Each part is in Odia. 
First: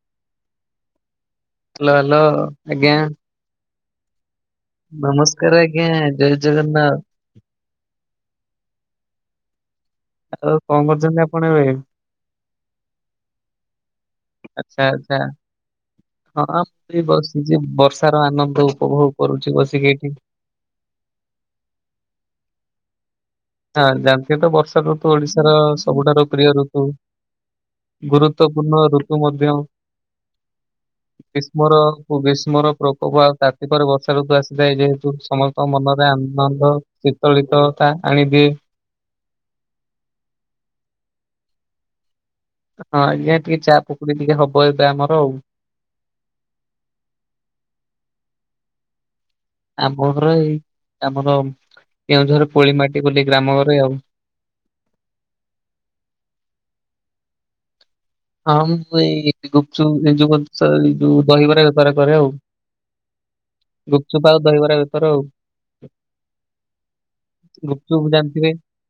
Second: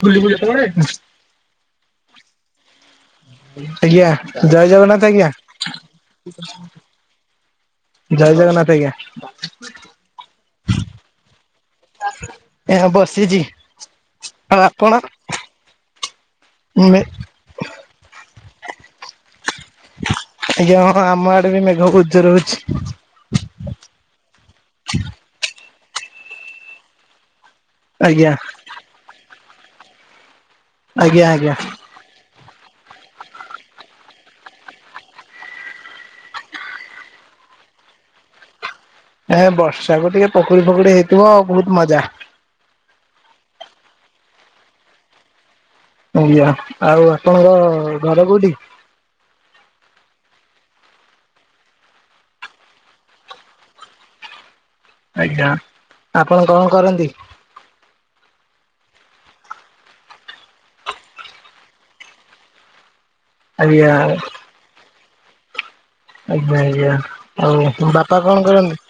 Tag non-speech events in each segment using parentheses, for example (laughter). ବୁଲି ବୁଲି କୁଆଡେ? ହ୍ୟାଲୋ ହ୍ୟାଲୋ ଆଜ୍ଞା। ଆଜ୍ଞା ଜୟ ଜଗନ୍ନାଥ ଆଜ୍ଞା। ନମସ୍କାର ଆଜ୍ଞା ଜୟ ଜଗନ୍ନାଥ ଜୟ ଜଗନ୍ନାଥ ଆଜ୍ଞା। ଆଉ କଣ କରୁଛନ୍ତି ଆପଣ ଏବେ? ଏ ବସିଛି। ଆଉ ଆଚ୍ଛା ଆପଣ ଆଛା। ହଁ ମୁଁ ମେ ବି ବସିଛି ବର୍ଷାର ଆନନ୍ଦ ଉପଭୋଗ କରୁଛି ବସିକି ଏଠି। ଆଜ୍ଞା ହଁ ଆମ ଆଡେ ବି ମେଘ ଉଜର୍ ରହୁଛି। ହଁ ଜାଣିଥିବେ ତ ବର୍ଷା ଋତୁ ଓଡିଶାର ସବୁଠାରୁ ପ୍ରିୟ ଋତୁ। ଆଜ୍ଞା। ଗୁରୁତ୍ୱପୂର୍ଣ୍ଣ ଋତୁ ମଧ୍ୟ ଆଜ୍ଞା ଆଜ୍ଞା ଗ୍ରୀଷ୍ମର ଗ୍ରୀଷ୍ମର ପ୍ରକୋପ ଆଉ ତାତି ପରେ ବର୍ଷା ଋତୁ ଆସିଥାଏ ଯେହେତୁ ସମସ୍ତଙ୍କ ମନରେ ଆନନ୍ଦ। ଶୀତଳିତ ତା ଆଣିଦିଏ। ଏ ବର୍ଷାକୁ ଟିକେ ପକୁଡ଼ି ଫକୁଡ଼ି ହେଇଥିବ ଆଉ ବହୁତ ମଜା। ହଁ ଆଜ୍ଞା ଟିକେ ଚା ପକୁଡି ଟିକେ ହବ ଏବେ ଆମର ଆଉ। ଆଜ୍ଞା ଆଉ ଆପଣଙ୍କ ଘର କୋଉଠି? ଆମ ଘର ଏଇ ଆମର କେଉଁଝର ପୋଳି ମାଟି ବୋଲି ଗ୍ରାମ ଘରେ ଆଉ। ଆଜ୍ଞା ଆପଣ କଣ କରନ୍ତି? ହଁ ମୁଁ ଏଇ ଗୁପଚୁପ ଏ ଯଉ ଯୋଉ ଦହିବରା ବେପାର କରେ ଆଉ। ଆଜ୍ଞା ଗୁପଚୁପ ଆଉ ଦହିବରା ବେପାର ଆଉ। ଆଜ୍ଞା ଆଜ୍ଞା ଆଉ ତମ ଗୁପଚୁପ ବାପା କଣ ଜାଣିଥିବେ କରନ୍ତି?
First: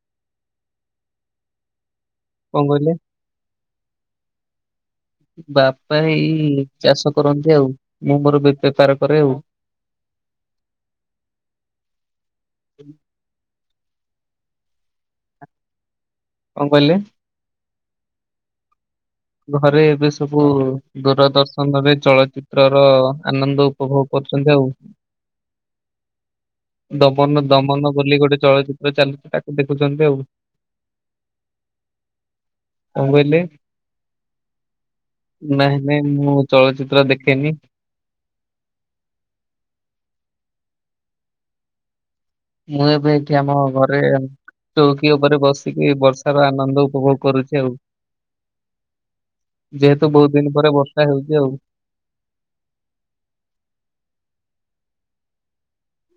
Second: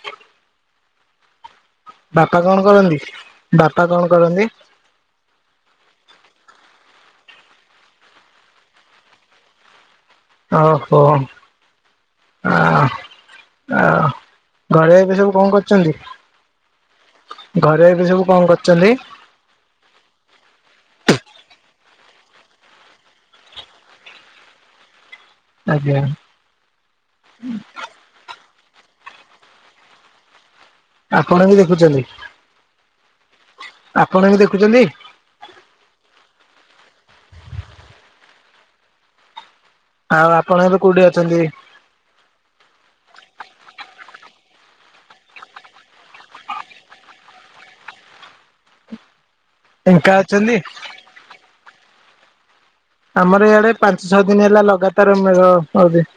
ବାପା କଣ କରନ୍ତି ବାପା କଣ କରନ୍ତି? ବାପା ଏଇ ଚାଷ କରନ୍ତି ଆଉ ମୁଁ ମୋର ବେ ବେପାର କରେ ଆଉ। ଓହୋ। ହୁଁ ଆଉ ଘରେ ଏବେ ସବୁ କଣ କରୁଛନ୍ତି? କଣ କହିଲେ? ଘରେ ଏବେ ସବୁ କଣ କରୁଛନ୍ତି? ଘରେ ଏବେ ସବୁ। ଦୂରଦର୍ଶନରେ ଚଳଚିତ୍ର ର ଆନନ୍ଦ ଉପଭୋଗ କରୁଛନ୍ତି ଆଉ। ଆଜ୍ଞା। ଦବନ ଦମନ ବୋଲି ଗୋଟେ ଚଳଚିତ୍ର ଚାଲିଛି ତାକୁ ଦେଖୁଛନ୍ତି ଆଉ। ଆପଣ ବି ଦେଖୁଛନ୍ତି କଣ କହିଲେ ଆପଣ ବି ଦେଖୁଛନ୍ତି। ନାଇଁ ନାଇଁ ମୁଁ ଚଳଚିତ୍ର ଦେଖେନି। ଆଉ ଆପଣ ଏବେ କୋଉଠି ଅଛନ୍ତି? ମୁଁ ଏବେ ଏଠି ଆମ ଘରେ। ଚୌକି ଉପରେ ବସିକି ବର୍ଷାର ଆନନ୍ଦ ଉପଭୋଗ କରୁଛି ଆଉ। (unintelligible) ଯେହେତୁ ଫାଙ୍କା ବହୁତ ଦିନି ଅଛନ୍ତି ପରେ ବର୍ଷା ହେଉଛି ଆଉ। ଆମର ଇଆଡେ ପାଞ୍ଚ ଛଅ ଦିନି ହେଲା ଲଗାତାର ମେଘ କରିଦେଇଛି।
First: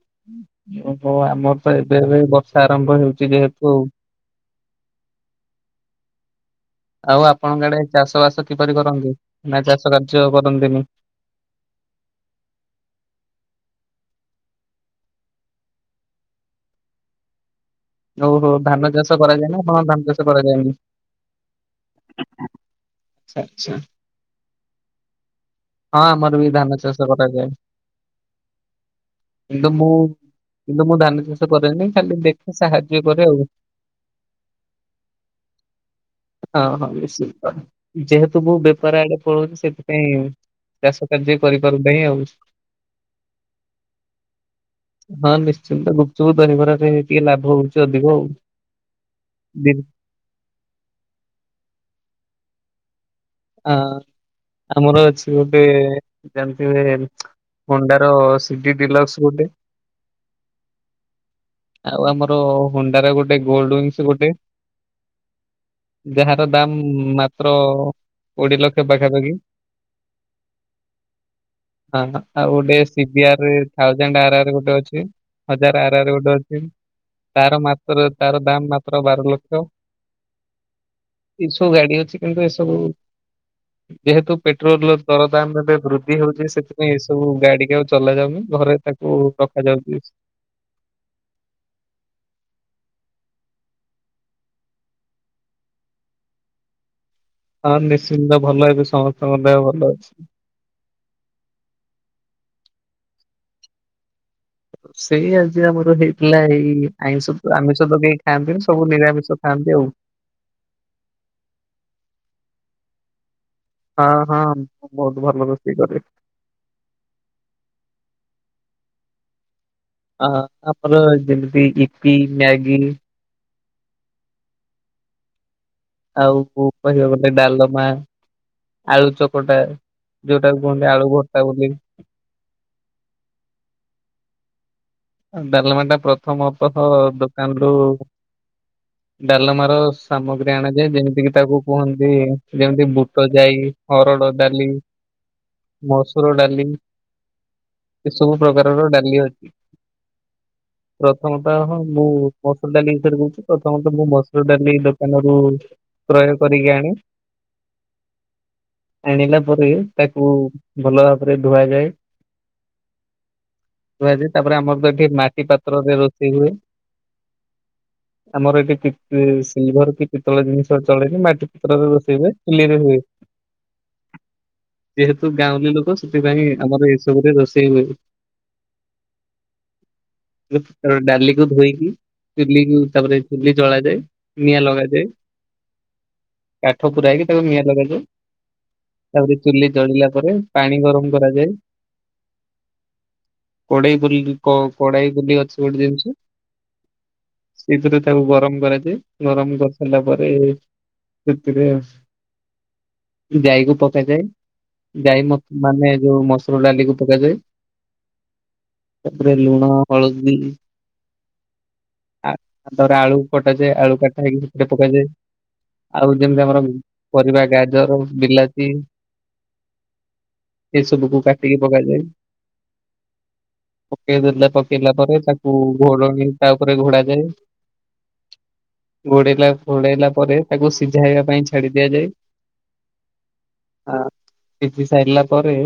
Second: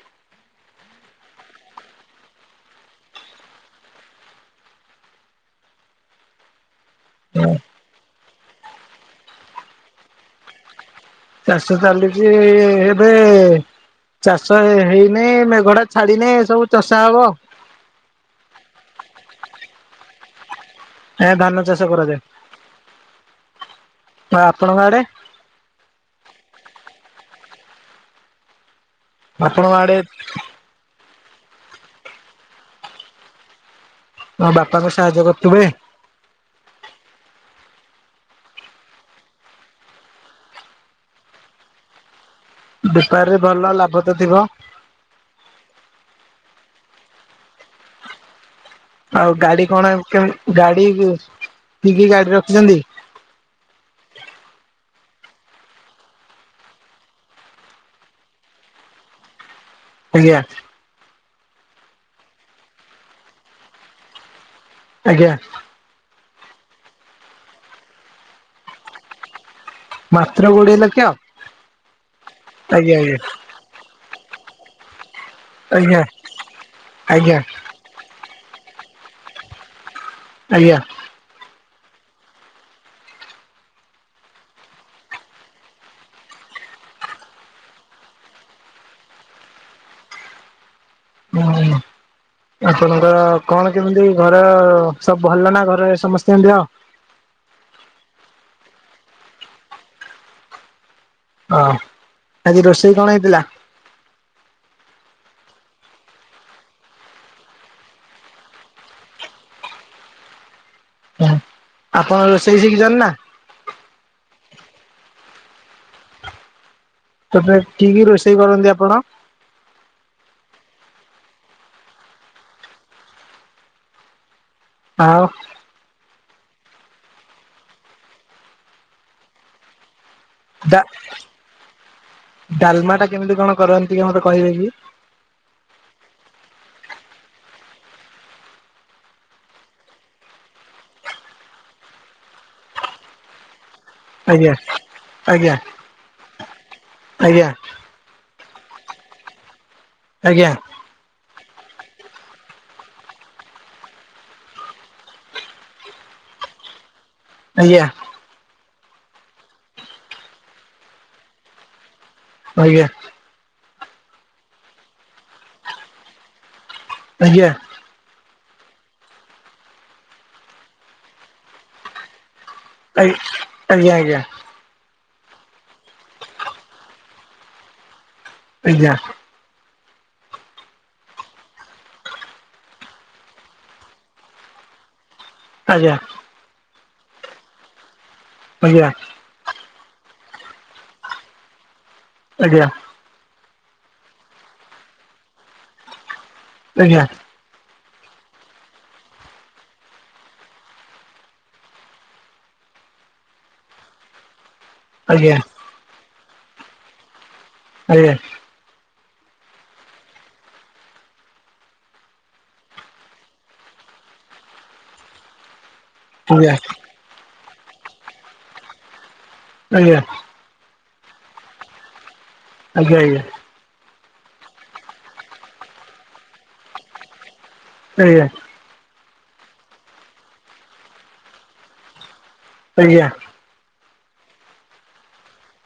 ଓହ୍ ଆମର ତ ଏବେ ଏବେ ବର୍ଷା ଆରମ୍ଭ ହେଉଛି ଯେହେତୁ ଆଉ। (unintelligible) ଆଉ ଆପଣଙ୍କ ଆଡେ ଚାଷ ବାସ କିପରି କରନ୍ତି ନାଇ ଚାଷ କାର୍ଯ୍ୟ କରନ୍ତିନି? ଚାଷ ଚାଲିିଚି ଏବେ। ଚାଷ ହେ ହେଇନି ମେଘଟା ଛାଡିନେ ସବୁ ଚଷା ହବ। ଓହୋ ଧାନ ଚାଷ କରାଯାଏନା ଆପଣ ଧାନ ଚାଷ କରାଯାଏନି। ଆଜ୍ଞା ଧାନ ଚାଷ ଆଚ୍ଛା ଆଚ୍ଛା କରାଯାଏ ଆଉ ଆପଣଙ୍କ ଆଡେ ହଁ ଆମର ବି ଧାନ ଚାଷ କରାଯାଏ କିନ୍ତୁ ଆପଣଙ୍କ ମୁଁ। ଆଡେ କିନ୍ତୁ ମୁଁ ଧାନ ଚାଷ କରେ ନାହିଁ ଖାଲି ଦେଖେ ସାହାଯ୍ୟ କରେ ଆଉ ମୋ ବାପାଙ୍କୁ ସାହାଯ୍ୟ କରୁଥିବେ। ହଁ ହଁ ନିଶ୍ଚିନ୍ତ ଯେହେତୁ ମୁଁ ବେପାର ଆଡେ ପଳଉଛି ସେଥିପାଇଁ ଚାଷ କାର୍ଯ୍ୟ କରିପାରୁନାହିଁ ଆଉ ବେପାରରେ ଭଲ ଲାଭ ତ ଥିବ ହଁ ନିଶ୍ଚିନ୍ତ ଗୁପଚୁପ୍ ଦହି ବରାରେ ଟିକେ ଲାଭ ହଉଛି ଅଧିକ ଆଉ ଆଉ ଗାଡି ଦି କଣ କେ ଗାଡି କି କି ଗାଡି ରଖିଛନ୍ତି? ହଁ ଆମର ଅଛି ଗୋଟେ ଯେମିତି ବି ହଣ୍ଡାର ସିଟି ଡିଲକ୍ସ ଗୋଟେ ଆଜ୍ଞା ଆଉ ଆମର ହୁଣ୍ଡାର ଗୋଟେ ଗୋଲ୍ଡ ୱିଙ୍ଗସ ଗୋଟେ ଆଜ୍ଞା ଯାହାର ଦାମ ମାତ୍ର କୋଡିଏ ଲକ୍ଷ ପାଖାପାଖି। ମାତ୍ର କୋଡିଏ ଲକ୍ଷ (inaudible) ହଁ ହଁ ଆଉ ଗୋଟେ ଆଜ୍ଞା ସିିବିଆର୍ ରେ ଥାଉଜଣ୍ଡ ଆର ଆର୍ ଗୋଟେ ଅଛି ହଜାର ଆର ଆଜ୍ଞା ଆଜ୍ଞା ଆର୍ ଗୋଟେ ଅଛି ଆଜ୍ଞା ତାର ମା ତ୍ର ତାର ଦାମ ମାତ୍ର ବାର ଲକ୍ଷ। ଆଜ୍ଞା। ଏ ସବୁ ଗାଡି ଅଛି କିନ୍ତୁ ଏ ସବୁ ଯେହେତୁ ପେଟ୍ରୋଲ ର ଦରଦାମ ର ଏବେ ବୃଦ୍ଧି ହୋଉଚି ସେଥିପାଇଁ ଏ ସବୁ ଗାଡିିକି ଆଉ ଚଲା ଯାଉନି ଘରେ ତା ଓ ରଖାଯାଥାଉଛି। ହୁଁ ଆପଣଙ୍କର କଣ କେମିତି ଘର ସବୁ ଭଲ ନା ଘରେ ସମସ୍ତେଙ୍କ ଦେହ। ହଁ ନିଶ୍ଚିନ୍ତ ଭଲ ଏବେ ସମସ୍ତଙ୍କ ଦେହ ଭଲ ଅଛି। ଅ ଆଜି ରୋଷେଇ କଣ ହେଇଥିଲା। ସେଇ ଆଜି ଆମର ହେଇଥିଲା ଏଇ ଆମିଷ ଆମିଷ ତ କେହି ଖାଆନ୍ତିନି ସବୁ ନିରାମିଷ ଖାଆନ୍ତି ଆଉ। ଆପନ ରୋଷେଇ ଶିଖିଚନ୍ତି ନା। ହଁ ହଁ ବହୁତ ଭଲ ରୋଷ କରେ। ତଥପି କି କି ରୋଷେଇ କରନ୍ତି ଆପଣ। ଅ ଆମର ଯେମିତି ଇପି ମ୍ୟାଗି ଆଉ ଆଉ କୁ କହିବାକୁ ଗଲେ ଡାଲମା ଆଳୁ ଚକଟା। ଯୋଉଟାକୁ ଡା କୁହନ୍ତି ଆଳୁ ଭର୍ତା ବୋଲି। ଡାଲମା ଟା କେମିତି କଣ କରନ୍ତି ଟିକେ ମତେ କହିବେ କି? ଡାଲମା ଟା ପ୍ରଥମତଃ ଦୋକାନରୁୁ (inaudible) ଡାଲମାର ସାମଗ୍ରୀ ଆଣାଯାଏ ଯେମିତି କିି ତାକୁ କୁହନ୍ତି ଯେମିତି ବୁଟ ଯାଇ ଅରଡ଼ ଆଜ୍ଞା ଡାଲି ଆଜ୍ଞା ମସୁର ଡାଲି ଆଜ୍ଞା ଏସବୁ ପ୍ରକାରର ଡାଲି ଅଛି। ଆଜ୍ଞା। ପ୍ରଥମତଃ ହଁ ମୁଁ ମସୁର ଡାଲି ବିଷରେ କହୁଛି ପ୍ରଥମତଃ ମୁଁ ମସୁର ଡାଲି ଦୋକାନରୁ କ୍ରୟ କରିକି ଆଣେ। ଆଜ୍ଞା। ଆଣିଲା ପରେ ତାକୁ ଭଲ ଭାବରେ ଧୁଆଯାଏ। ଆଜ୍ଞା। ଧୁଆଯଏ ତାପରେ ଆମର ତ ଏଠି ମାଟି ପାତ୍ରରେ ରୋଷେଇ ହୁଏ। ଆଜ୍ଞା। ଆମର ଏଠି ପିତ୍ ସିଲଭର କି ପିତଳ ଜିନିଷ ଚଳେନି ମାଟି ପାତ୍ରରେ ରୋଷେଇ ହୁଏ। ଚୁଲିରେ ହୁଏ। ଆଜ୍ଞା ଆଜ୍ଞା ଆଜ୍ଞା ଆଜ୍ଞା ଆଜ୍ଞା ଯେହେତୁ ଗାଁଉଲି ଲୋକ ସେଥିପାଇଁ ଆମର ଏସବୁରେ ରୋଷେଇ ହୁଏ। ଆଜ୍ଞା। କାରଣ ଡାଲିକୁ ଧୋଇକି ଚୁଲି କୁ ତାପରେ ଚୁଲି ଜଳାଯାଏ ନିଆଁ ଲଗାଯାଏ। ଆଜ୍ଞା। କାଠ ପୁରା ହେଇକି ତାକୁ ନିଆଁ ଲଗାଯାଏ। ଆଜ୍ଞା। ତାପରେ ଚୁଲି ଚଳିଲା ପରେ ପାଣି ଗରମ କରାଯାଏ। ଆଜ୍ଞା। କଡେଇ ବୁଲି କ କଡେଇ ବୁଲି ଅଛି ଗୋଟେ ଜିନିଷ। ଆଜ୍ଞା। ସେଇଥିରେ ତାକୁ ଗରମ କରାଯାଏ। ଗରମ କରିସାରିଲା ପରେ ସେଥିରେ ଜାଇକୁ ପକାଯାଏ। ଜାଇ ଆଜ୍ଞା ମତ ମାନେ ଯୋଉ ମସୁର ଡାଲିକୁ ପକାଯାଏ। ଆଜ୍ଞା। ତାପରେ ଲୁଣ ହଳଦୀ ଆ ତାପରେ ଆଳୁ କଟାଯାଏ ଆଳୁ କାଟା ହେଇକି ସେଥିରେ ପକାଯାଏ। ଆଉ ଯେମିତି ଆଜ୍ଞା ଆମର ପରିବା ଗାଜର ବିଲାତି ଆଜ୍ଞା। ଏ ସବୁକୁ କାଟିକି ପକାଯାଏ। ଆଜ୍ଞା ଆଜ୍ଞା। ପକେଇ ଦେଲା ପକେଇଲା ପରେ ତାକୁ ଘୋଡଣି ତା ଉପରେ ଘୋଡାଯାଏ। ଆଜ୍ଞା। ଘୋଡେଇଲା ଘୋଡେଇଲା ପରେ ତାକୁ ସିଝାଇବା ପାଇଁ ଛାଡି ଦିଆଯାଏ। ଆଜ୍ଞା। ହଁ ସିଝୀ ସାରିଲା ପରେ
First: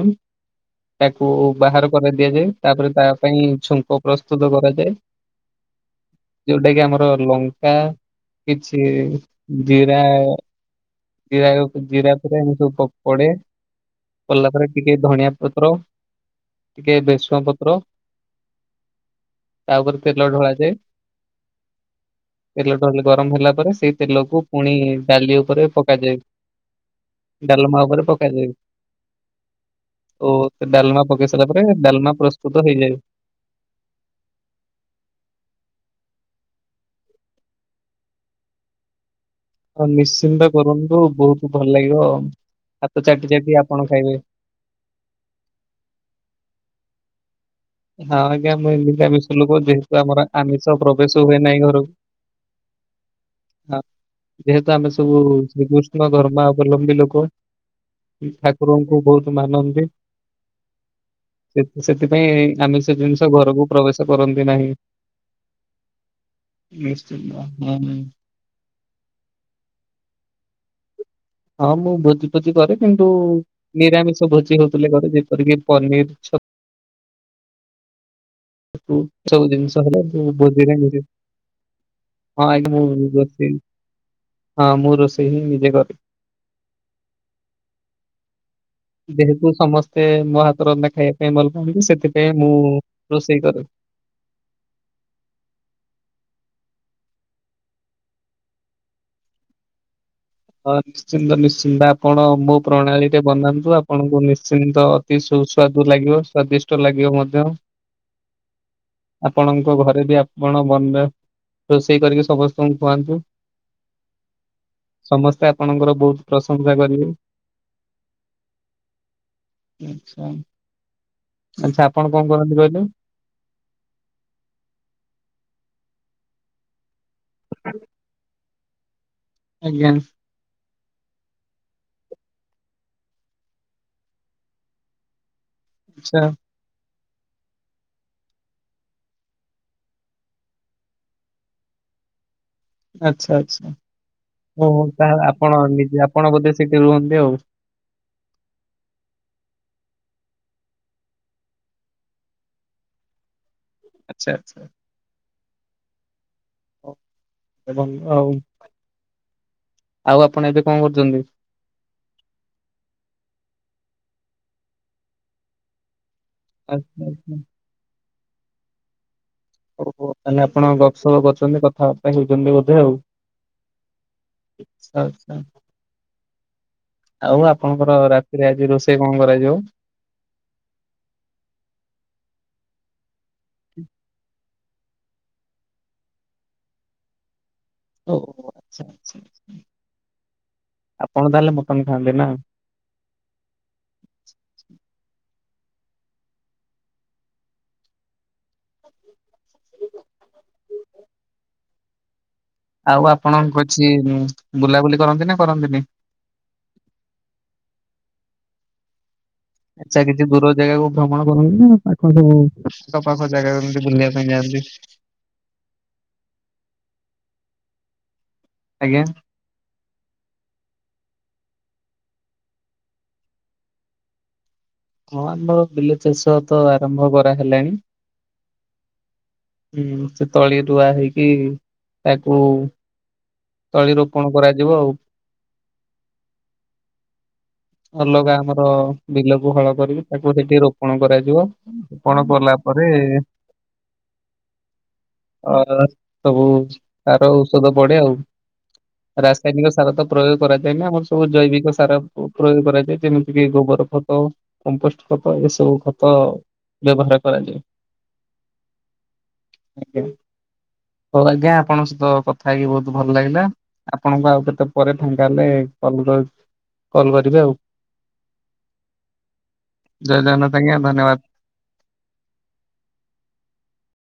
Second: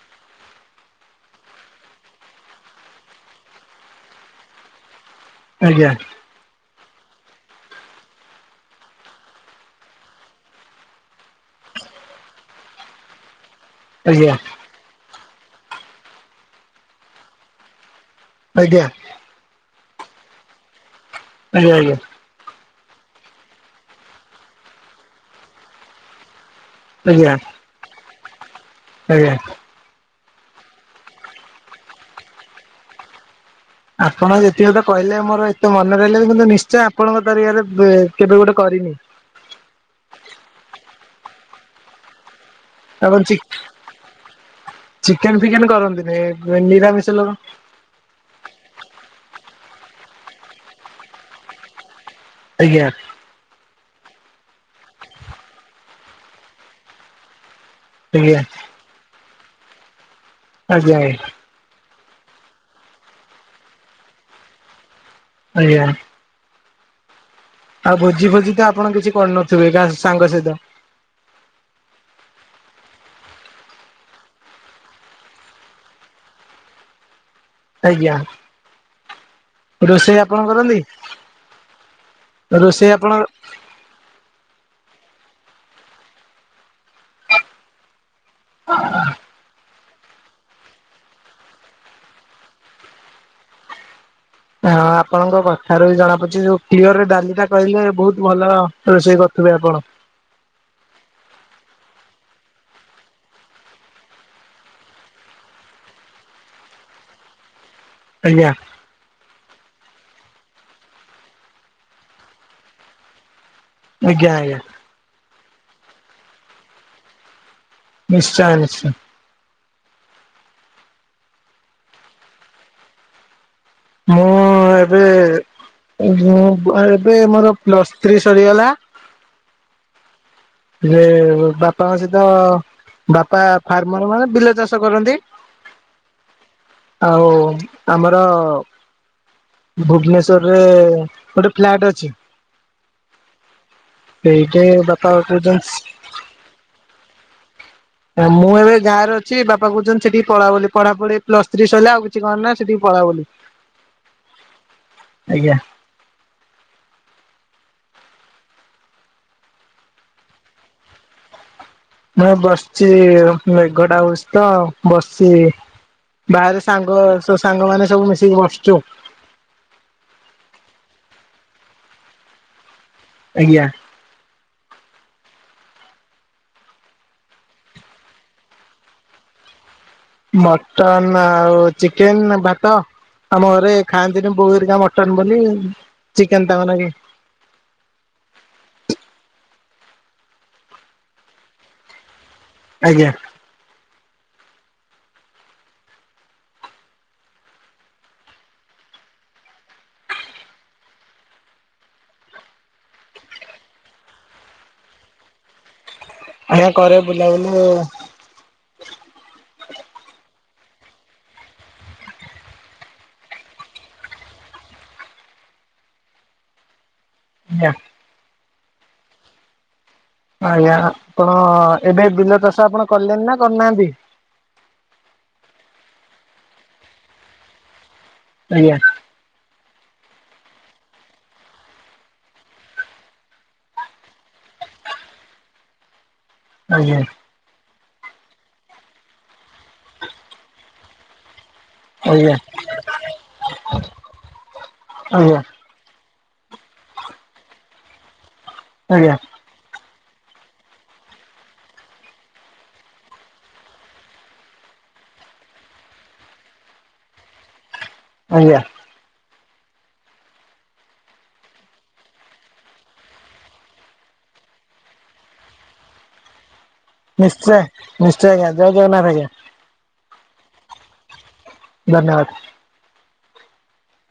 ତାକୁ ବାହାର କରା ଦିଆଯାଏ ତାପରେ ତା ପାଇଁ ଛୁଙ୍କ ପ୍ରସ୍ତୁତ କରାଯାଏ। ଆଜ୍ଞା। ଯୋଉଟା କି ଆମର ଲଙ୍କା କିଛି ଜିରା ଜିରା ଜିରା ଫିରା ଏମିତି ସବୁ ପ ପଡେ। ଆଜ୍ଞା କଲା ପରେ ଟିକେ ଧଣିଆ ପତ୍ର ଟିକେ ଭେରସୁଙ୍ଗା ପତ୍ର। ଆଜ୍ଞା। ତା ଉପରେ ତେଲ ଢଳାଯାଏ। ଆଜ୍ଞା ଆଜ୍ଞା। ତେଲ ଢ଼ାଳିଲି ଗରମ ହେଲା ପରେ ସେଇ ତେଲକୁ ପୁଣି ଡାଲି ଉପରେ ପକାଯାଏ। ଆଜ୍ଞା ଆଜ୍ଞା ଡାଲମା ଉପରେ ପକାଯାଏ। ଆଜ୍ଞା ଓ ସେ ଡାଲମା ପକେଇ ସାରିଲା ପରେ ଡାଲମା ପ୍ରସ୍ତୁତ ହେଇଯାଏ। ଆପଣ ଯେତିକିତ କହିଲେ ମୋର ଏତେ ମନେ ରହିଲାନୀ। କିନ୍ତୁ ନିଶ୍ଚୟ ଆପଣଙ୍କ ତରିକାରେ ବେ କେବେ ଗୋଟେ କରିବି। ହଉ ନିଶ୍ଚିନ୍ତ କରନ୍ତୁ ବହୁତ ଭଲ ଲାଗିବ। ହାତ ଆପଣ ଚାଟି ଚି ଚାଟି ଆପଣ ଖାଇବେ। ଚିକେନ ଫିକେନ କରନ୍ତିନି ନି ନିରାମିଷ ଲୋକ। ହଁ ଆଜ୍ଞା ମୁଁ ଏମିତି ଆମିଷ ଲୋକ ଯେହେତୁ ଆମର ଆମିଷ ପ୍ରବେଶ ହୁଏ ନାହିଁ ଘରୁକୁ ଆଜ୍ଞା। ହଁ ଯେହେତୁ ଆମେ ସବୁ ଶ୍ରୀକୃଷ୍ଣ ଧର୍ମା ଅବଲମ୍ବୀ ଲୋକ ଆଜ୍ଞା ଠାକୁରଙ୍କୁ ବହୁତ ମାନନ୍ତି। ଆଜ୍ଞା ଆ ସେଥି ସେଥିପାଇଁ ଆମିଷ‌ ଜିନିଷ ଘରକୁ ପ୍ରବେଶ କରନ୍ତି ନାହିଁ। ଆଜ୍ଞା। ନିଶ୍ଚିନ୍ତ ହଁ। ଆଉ ଭୋଜି ଫୋଜି ତ ଆପଣ କିଛି କରୁନଥିବେଗାଁ ସାଙ୍ଗ ସହିତ? ହଁ ମୁଁ ଭୋଜି ଫୋଜି କରେ କିନ୍ତୁ ନିରାମିଷ ଭୋଜି ହଉଥିଲେ କରେ ଯେପରିକି ପନିର ଛ ଆଜ୍ଞା। ତୁ ଏସବୁ ଜିନିଷ ହେଲେ ରୋଷେଇ (unintelligible) ଆପଣ ଭୋଜିରେ କରନ୍ତି (inaudible) ହଁ ଆଜ୍ଞା ମୁଁ ରୋଷେଇ ଆପଣ ରୋଷେଇ। ହଁ ମୁଁ ରୋଷେଇ ହିଁ ନିଜେ କରେ। ଯେହେତୁ ସମସ୍ତେ ମୋ ହାତର ରନ୍ଧା ଖାଇବା ପାଇଁ ଭଲ ପାଆନ୍ତି, ସେଥିପାଇଁ ମୁଁ ରୋଷେଇ କରେ। ହଁ ଆପଣଙ୍କ କଥାରୁ ବି ଜଣା ପଡିଛି, ଯୋଉ କ୍ଲିୟର ରେ ଡାଲି ଟା କହିଲେ ବହୁତ ଭଲ ରୋଷେଇ କରୁଥିବେ ଆପଣ। ହ ଶ୍ଚିନ୍ତ ନିଶ୍ଚିନ୍ତ ଆପଣ ମୋ ପ୍ରଣାଳୀରେ ବନାନ୍ତୁ ଆପଣଙ୍କୁ ନିଶ୍ଚିନ୍ତ ଅତି ସୁସ୍ୱାଦୁ ଲାଗିବ। ସ୍ଵାଦିଷ୍ଟ ଲାଗିବ ମଧ୍ୟ। ଆଜ୍ଞା। ଆପଣଙ୍କ ଘରେ ବି ଆପଣ ବନ ରୋଷେଇ କରିକି ସମସ୍ତଙ୍କୁ ଖୁଆନ୍ତୁ। ଆଜ୍ଞା ଆଜ୍ଞା। ସମସ୍ତେ ଆପଣଙ୍କର ବହୁତ ପ୍ରଶଂସା କରିବେ। ନିଶ୍ଚୟ ନିଶ୍ଚୟ। ଆଚ୍ଛା ଆପଣ କଣ କରନ୍ତି କହିଲେ? ମୁଁ ଏବେ ମୁଁ ଏବେ ମୋର ପ୍ଲସ୍ ଥ୍ରୀ ସରିଗଲା। ଆଜ୍ଞା। ଯେ ବାପାଙ୍କ ସହିତ ବାପା ଫାର୍ମର ମାନେ ବିଲ ଚାଷ କରନ୍ତି। ଆଚ୍ଛା। ଆଉ ଆମର ଭୁବନେଶ୍ଵରରେ ଗୋଟେ ଫ୍ଲାଟ ଅଛି। ଆଚ୍ଛା ଆଚ୍ଛା ସେଇଠି ଓହୋ ବାପା ତାହଲେ ଆପଣ କହୁଛନ୍ତି ନିଜେ ଆପଣ ବୋଧେ ସେଠି ରୁହନ୍ତି ଆଉ। ମୁଁ ଏବେ ଗାଁରେ ଅଛି ବାପା କହୁଛନ୍ତି ସେଠିକି ପଳା ବୋଲି ପଢ଼ା ପଢ଼ି ପ୍ଲ ଥ୍ରୀ ସରିଲା ଆଉ କିଛି କରନା ସେଠିକି ପଳା ବୋଲି। (inaudible) ଆଚ୍ଛା ଆଚ୍ଛା। ଆଜ୍ଞା। ଆଉ ଆପଣ ଏବେ କଣ କରୁଛନ୍ତି? ମୁଁ ବସିଛି ମେଘ ଟା ହଉଛି ତ ବସିଚି। ବାହାରେ ସାଙ୍ଗ ଆଚ୍ଛା ଆଚ୍ଛା। ସବୁ ସାଙ୍ଗମାନେ ସବୁ ମିସେଇକି ବସିଛୁ ଆଉ। ହଉ ହଉ ତାହଲେ ଆପଣ ଗପସପ କରୁଛନ୍ତି କଥାବାର୍ତ୍ତା ହେଉଛନ୍ତି ବୋଧେ ଆଉ ଆଜ୍ଞା। ଆଚ୍ଛା ଆଚ୍ଛା। ଆଉ ଆପଣଙ୍କର ରାତିରେ ଆଜି ରୋଷେଇ କଣ କରାଯିବ? ମଟନ୍ ଆଉ ଚିକେନ୍ ଭାତ ଆମ ଘରେ ଖାଆନ୍ତିନି ବୋଉ ହେରିକା ମ ଟନ୍ ବୋଲି ଚିକେନ୍ ତାଙ୍କ ନାଗି ଓ ଆଚ୍ଛା ଆଚ୍ଛା ଆପଣ ତାହେଲେ ମଟନ ଖାଆନ୍ତି ନା? ଆଜ୍ଞା। ଆଉ ଆପଣ କୁଛି ବୁଲାବୁଲି କରନ୍ତି ନା କରନ୍ତିନି? ଆଜ୍ଞା କରେ ବୁଲାବୁଲି। ଆଛା କିଛି ଦୂର ଜାଗାକୁ ଭ୍ରମଣ କରନ୍ତି ନା ପାଖ ଜାଗାକୁ ଆଖପାଖ ଜାଗାକୁ ଏମିତି ବୁଲିବା ପାଇଁ ଯାଆନ୍ତି? ନାଁ। ଆଜ୍ଞା। ଆଜ୍ଞା ଆପଣ ଏବେ ବିଲ ଚାଷ ଆପଣ କଲେଣି ନା କରିନାହାନ୍ତି? ହଁ ଆମର ବିଲ ଚାଷ ତ ଆରମ୍ଭ କରାହେଲାଣି। ଆଜ୍ଞା। ହୁଁ ସେ ତଳି ରୁଆ ହେଇକି ତାକୁ ତଳି ରୋପଣ କରାଯିବ ଆଉ। ଆଜ୍ଞା। ଅଲଗା ଆମର ବିଲକୁ ହଳ କରିକି ତାକୁ ସେଠି ରୋପଣ କରାଯିବ। ରୋପଣ ଆଜ୍ଞା କଲା ପରେ ଆଜ୍ଞା ଅ ସବୁ ତାର ଔଷଧ ପଡେ ଆଉ ରା ଆଜ୍ଞା ରାସାୟନିକ ସାର ତ ପ୍ରୟୋଗ କରାଯାଏନି ଆମର ସବୁ ଜୈବିକ ସାର। ପ୍ରୟୋଗ କରାଯାଏ ଯେମିତି କି ଗୋବର ଖତ କମ୍ପୋଷ୍ଟ ଖତ ଏସବୁ ଖତ। ବ୍ୟବହାର କରାଯାଏ ଆଜ୍ଞା ଆଜ୍ଞା ଆପଣଙ୍କ ସହିତ କଥା ହେଇକି ବହୁତ ଭଲ ଲାଗିଲା। ଆପଣଙ୍କୁ ଆଉ କେତେ ପରେ ଫାଙ୍କା ହେଲେ କଲ କରୁଚି। ନିଶ୍ଚୟ ନିଶ୍ଚୟ ଆଜ୍ଞା ଜୟ ଜଗନ୍ନାଥ ଆଜ୍ଞା। ଜୟ ଜଗନ୍ନାଥ ଆଜ୍ଞା ଧନ୍ୟବାଦ। ଧନ୍ୟବାଦ